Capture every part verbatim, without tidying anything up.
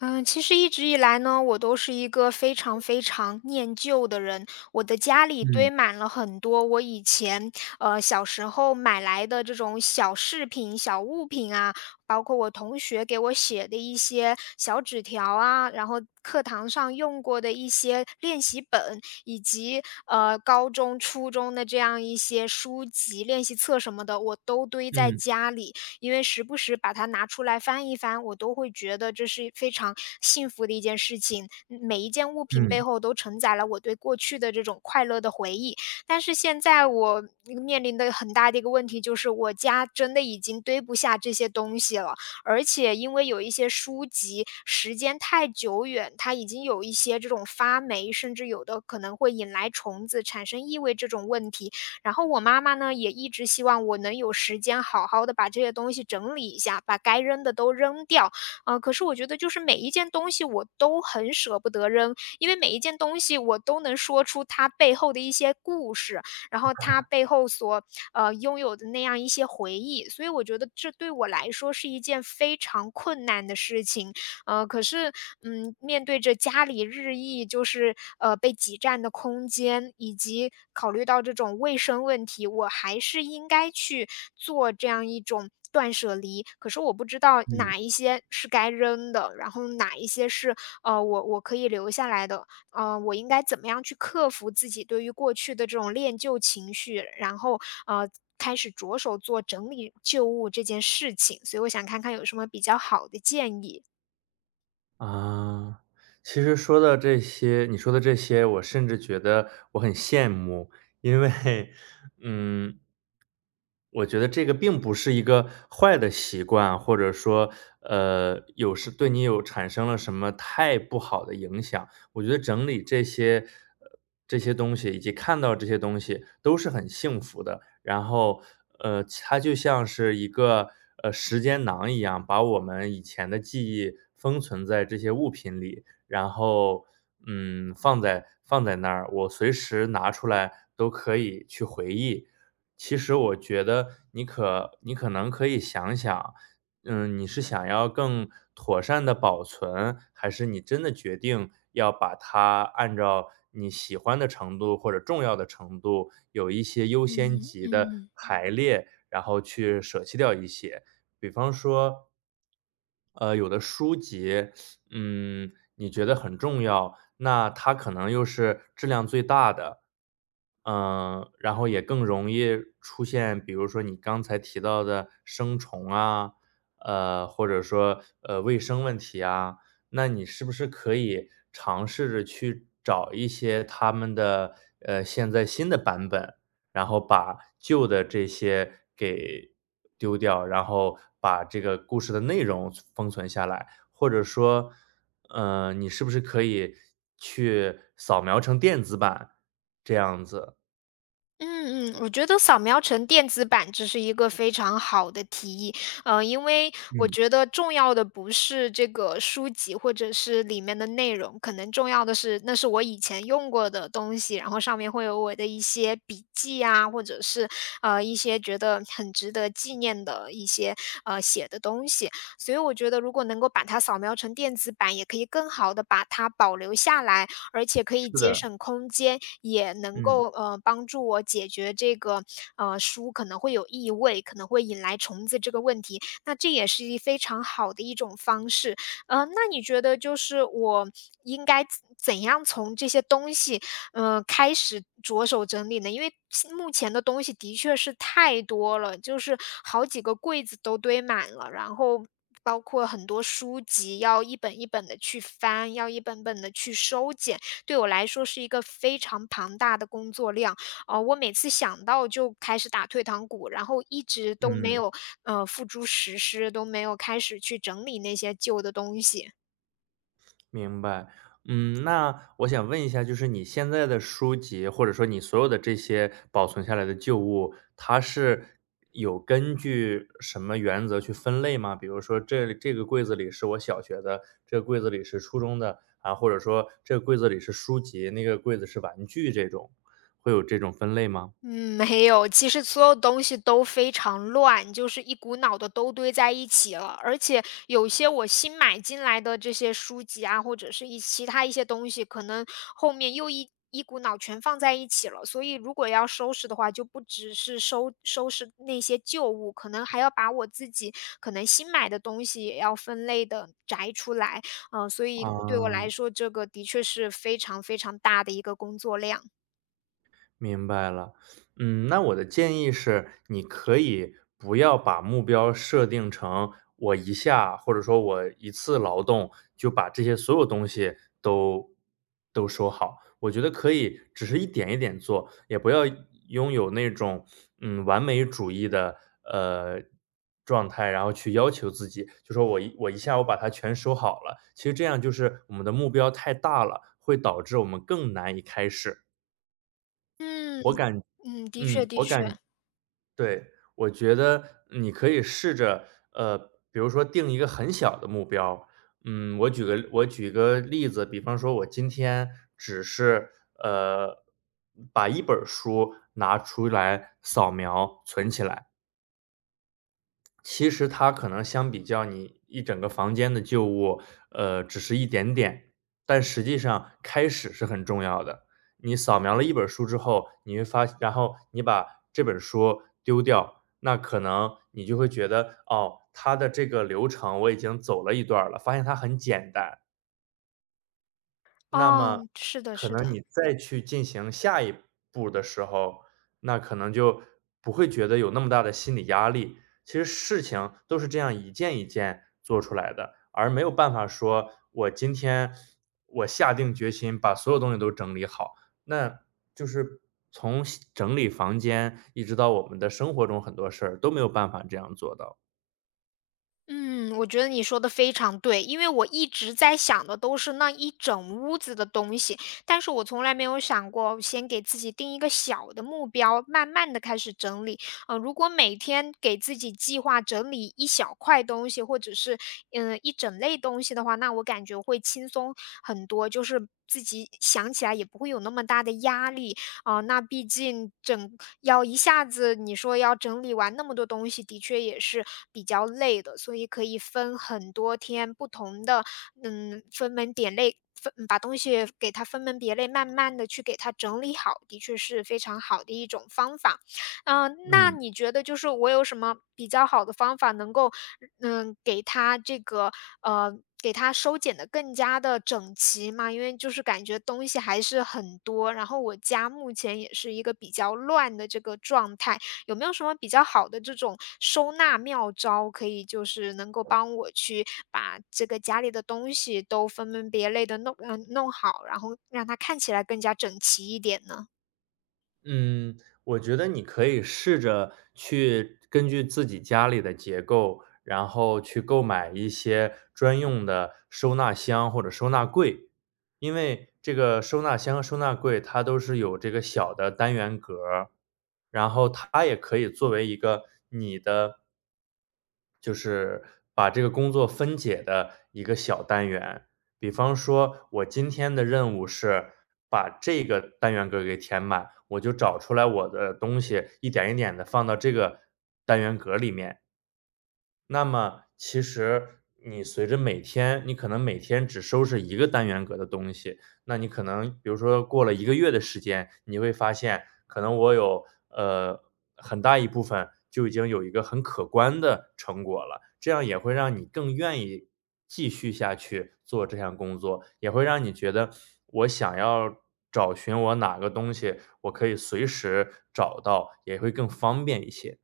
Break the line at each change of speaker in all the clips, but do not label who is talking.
嗯，其实一直以来呢，我都是一个非常非常念旧的人。我的家里
嗯
堆满了很多我以前呃小时候买来的这种小饰品、小物品啊，包括我同学给我写的一些小纸条啊，然后课堂上用过的一些练习本，以及呃高中、初中的这样一些书籍、练习册什么的，我都堆在
嗯
家里。因为时不时把它拿出来翻一翻，我都会觉得这是非常幸福的一件事情。嗯每一件物品背
嗯
后都承载了我对过去的这种快乐的回忆。但是现在我嗯面临的很大的一个问题就是，我家真的已经堆不下这些东西了，而且因为有一些书籍时间太久远，它已经有一些这种发霉，甚至有的可能会引来虫子，产生异味这种问题。然后我妈妈呢，也一直希望我能有时间好好的把这些东西整理一下，把该扔的都扔掉。呃，可是我觉得就是每一件东西我都很舍不得扔，因为每一件东西我都能说出它背后的一些故事，然后它背后所，呃，拥有的那样一些回忆，所以我觉得这对我来说是一件非常困难的事情。呃，可是，嗯，面对着家里日益就是呃被挤占的空间，以及考虑到这种卫生问题，我还是应该去做这样一种断舍离。可是我不知道
嗯，
哪一些是该扔的，然后哪一些是呃我我可以留下来的。呃，我应该怎么样去克服自己对于过去的这种恋旧情绪，然后呃。开始着手做整理旧物这件事情，所以我想看看有什么比较好的建议。
啊，其实说到这些你说的这些，我甚至觉得我很羡慕，因为，嗯，我觉得这个并不是一个坏的习惯，或者说，呃，有是对你有产生了什么太不好的影响。我觉得整理这些，呃，这些东西以及看到这些东西都是很幸福的。然后，呃，它就像是一个呃时间囊一样，把我们以前的记忆封存在这些物品里，然后，嗯，放在放在那儿，我随时拿出来都可以去回忆。其实我觉得你可你可能可以想想，嗯，你是想要更妥善的保存，还是你真的决定要把它按照你喜欢的程度或者重要的程度，有一些优先
嗯嗯
级的
嗯。
排列，然后去舍弃掉一些。比方说，呃，有的书籍，嗯，你觉得很重要，那它可能又是质量最大的，嗯，然后也更容易出现，比如说你刚才提到的生虫啊，呃，或者说呃卫生问题啊，那你是不是可以尝试着去找一些他们的呃现在新的版本，然后把旧的这些给丢掉，然后把这个故事的内容封存下来？或者说，呃，你是不是可以去扫描成电子版，这样子。
嗯，我觉得扫描成电子版这是一个非常好的提议。呃，因为我
嗯，
觉得重要的不是这个书籍或者是里面的内容，可能重要的是那是我以前用过的东西，然后上面会有我的一些笔记啊，或者是呃一些觉得很值得纪念的一些呃写的东西，所以我觉得如果能够把它扫描成电子版，也可以更好的把它保留下来。而且可
是
以节
的，
省空间，也能
嗯，
够呃帮助我解决这个呃书可能会有异味，可能会引来虫子这个问题。那这也是一非常好的一种方式。呃，那你觉得就是我应该怎怎样从这些东西嗯开始着手整理呢？因为现目前的东西的确是太多了，就是好几个柜子都堆满了，然后包括很多书籍要一本一本的去翻，要一本本的去收捡。对我来说是一个非常庞大的工作量。呃，我每次想到就开始打退堂鼓，然后一直都没
嗯，
有，呃，付诸实施，都没有开始去整理那些旧的东西。
明白。嗯，那我想问一下，就是你现在的书籍，或者说你所有的这些保存下来的旧物，它是有根据什么原则去分类吗？比如说这这个柜子里是我小学的，这个柜子里是初中的，啊，或者说这个柜子里是书籍，那个柜子是玩具这种，会有这种分类吗？
嗯，没有。其实所有东西都非常乱，就是一股脑的都堆在一起了。而且有些我新买进来的这些书籍啊，或者是一其他一些东西，可能后面又一一股脑全放在一起了。所以如果要收拾的话，就不只是收收拾那些旧物，可能还要把我自己可能新买的东西也要分类的摘出来。嗯、所以对我
哦，
来说，这个的确是非常非常大的一个工作量。
明白了。嗯，那我的建议是，你可以不要把目标设定成我一下，或者说我一次劳动就把这些所有东西都都收好。我觉得可以，只是一点一点做，也不要拥有那种嗯完美主义的呃状态，然后去要求自己，就说我一我一下我把它全收好了。其实这样就是我们的目标太大了，会导致我们更难以开始。
嗯，
我感
嗯，的
嗯，
确的
我
确。
感对，我觉得你可以试着，呃，比如说定一个很小的目标。嗯，我举个我举个例子，比方说我今天只是，呃，把一本儿书拿出来扫描存起来。其实它可能相比较你一整个房间的旧物，呃，只是一点点，但实际上开始是很重要的。你扫描了一本书之后，你会发然后你把这本书丢掉，那可能你就会觉得，哦，它的这个流程我已经走了一段儿了，发现它很简单。那么
哦，是的
可
是
能
的。
你再去进行下一步的时候，那可能就不会觉得有那么大的心理压力。其实事情都是这样一件一件做出来的，而没有办法说我今天我下定决心把所有东西都整理好，那就是从西整理房间一直到我们的生活中很多事儿都没有办法这样做到。
嗯，我觉得你说的非常对，因为我一直在想的都是那一整屋子的东西，但是我从来没有想过先给自己定一个小的目标，慢慢的开始整理。呃，如果每天给自己计划整理一小块东西，或者是，嗯，呃一整类东西的话，那我感觉会轻松很多，就是自己想起来也不会有那么大的压力。啊，那毕竟整要一下子你说要整理完那么多东西，的确也是比较累的，所以可以分很多天不同的，嗯，分门点类，分把东西给它分门别类，慢慢的去给它整理好，的确是非常好的一种方法。嗯，那
嗯。
你觉得就是我有什么比较好的方法能够，嗯，给它这个呃，给它收捡的更加的整齐吗？因为就是感觉东西还是很多，然后我家目前也是一个比较乱的这个状态，有没有什么比较好的这种收纳妙招，可以就是能够帮我去把这个家里的东西都分门别类的弄嗯呃弄好，然后让它看起来更加整齐一点呢？
嗯，我觉得你可以试着去根据自己家里的结构，然后去购买一些专用的收纳箱或者收纳柜。因为这个收纳箱、收纳柜，它都是有这个小的单元格儿然后它也可以作为一个就是把这个工作分解的一个小单元。比方说，我今天的任务是把这个单元格给填满，我就找出来我的东西，一点一点的放到这个单元格里面。那么其实你随着每天你可能每天只收拾一个单元格的东西，那你可能比如说过了一个月的时间，你会发现可能我有，呃，很大一部分就已经有一个很可观的成果了。这样也会让你更愿意继续下去做这项工作，也会让你觉得我想要找寻我哪个东西，我可以随时找到，也会更方便一些。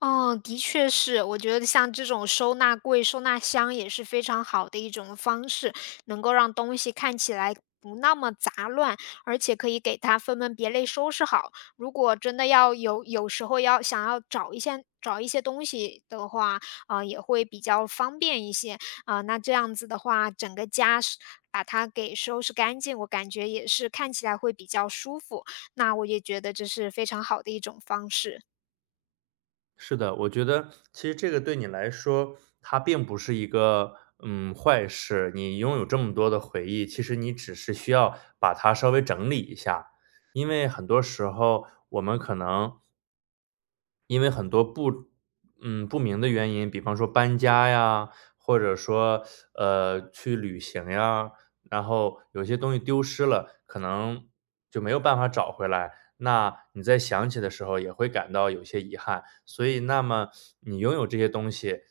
哦，的确是，我觉得像这种收纳柜、收纳箱也是非常好的一种方式，能够让东西看起来不那么杂乱，而且可以给它分门别类收拾好。如果真的要有有时候要想要找一些找一些东西的话，啊，也会比较方便一些。啊，那这样子的话，整个家是把它给收拾干净，我感觉也是看起来会比较舒服。那我也觉得这是非常好的一种方式。
是的，我觉得其实这个对你来说，它并不是一个嗯坏事。你拥有这么多的回忆，其实你只是需要把它稍微整理一下，因为很多时候我们可能因为很多不嗯，不明的原因，比方说搬家呀，或者说，呃，去旅行呀，然后有些东西丢失了，可能就没有办法找回来。那你在想起的时候也会感到有些遗憾，所以那么你拥有这些东西，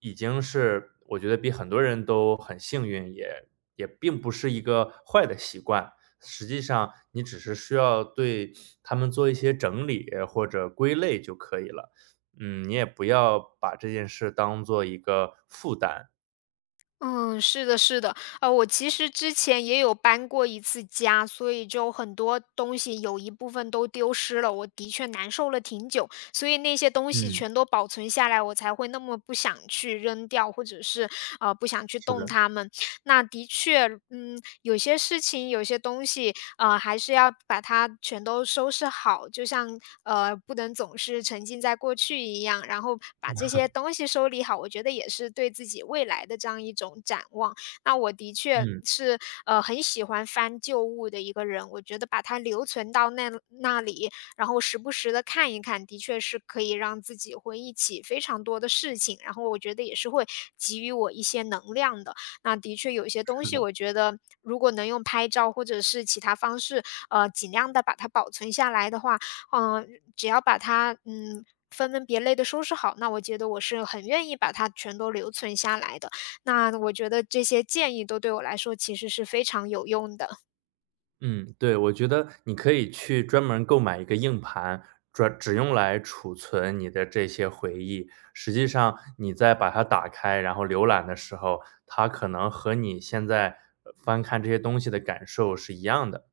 已经是我觉得比很多人都很幸运，也也并不是一个坏的习惯。实际上你只是需要对它们做一些整理或者归类就可以了。嗯，你也不要把这件事当做一个负担。
嗯，是的，是的，呃，我其实之前也有搬过一次家，所以就很多东西有一部分都丢失了，我的确难受了挺久，所以那些东西
嗯，
全都保存下来，我才会那么不想去扔掉，或者是呃不想去
是
动
的，
它们。那的确，嗯，有些事情、有些东西，呃，还是要把它全都收拾好，就像呃，不能总是沉浸在过去一样，然后把这些东西收理好，我觉得也是对自己未来的这样一种展望。那我的确
嗯，
是呃很喜欢翻旧物的一个人，我觉得把它留存到那那里，然后时不时的看一看，的确是可以让自己回忆起非常多的事情，然后我觉得也是会给予我一些能量的。那的确有一些东西，我觉得如果能用拍照或者是其他方式，呃，尽量的把它保存下来的话，嗯，只要把它，嗯，分门别类的收拾好，那我觉得我是很愿意把它全都留存下来的。那我觉得这些建议都对我来说其实是非常有用的。
嗯，对，我觉得你可以去专门购买一个硬盘，专只用来储存你的这些回忆。实际上你在把它打开，然后浏览的时候，它可能和你现在，呃翻看这些东西的感受是一样的。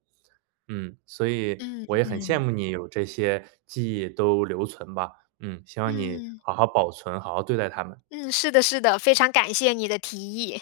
嗯，所以
嗯。
我也很羡
嗯。
慕你有这些记忆都留存吧，嗯，希望你
嗯，
好好保存，好好对待它们。
嗯，是的是的，非常感谢你的提议。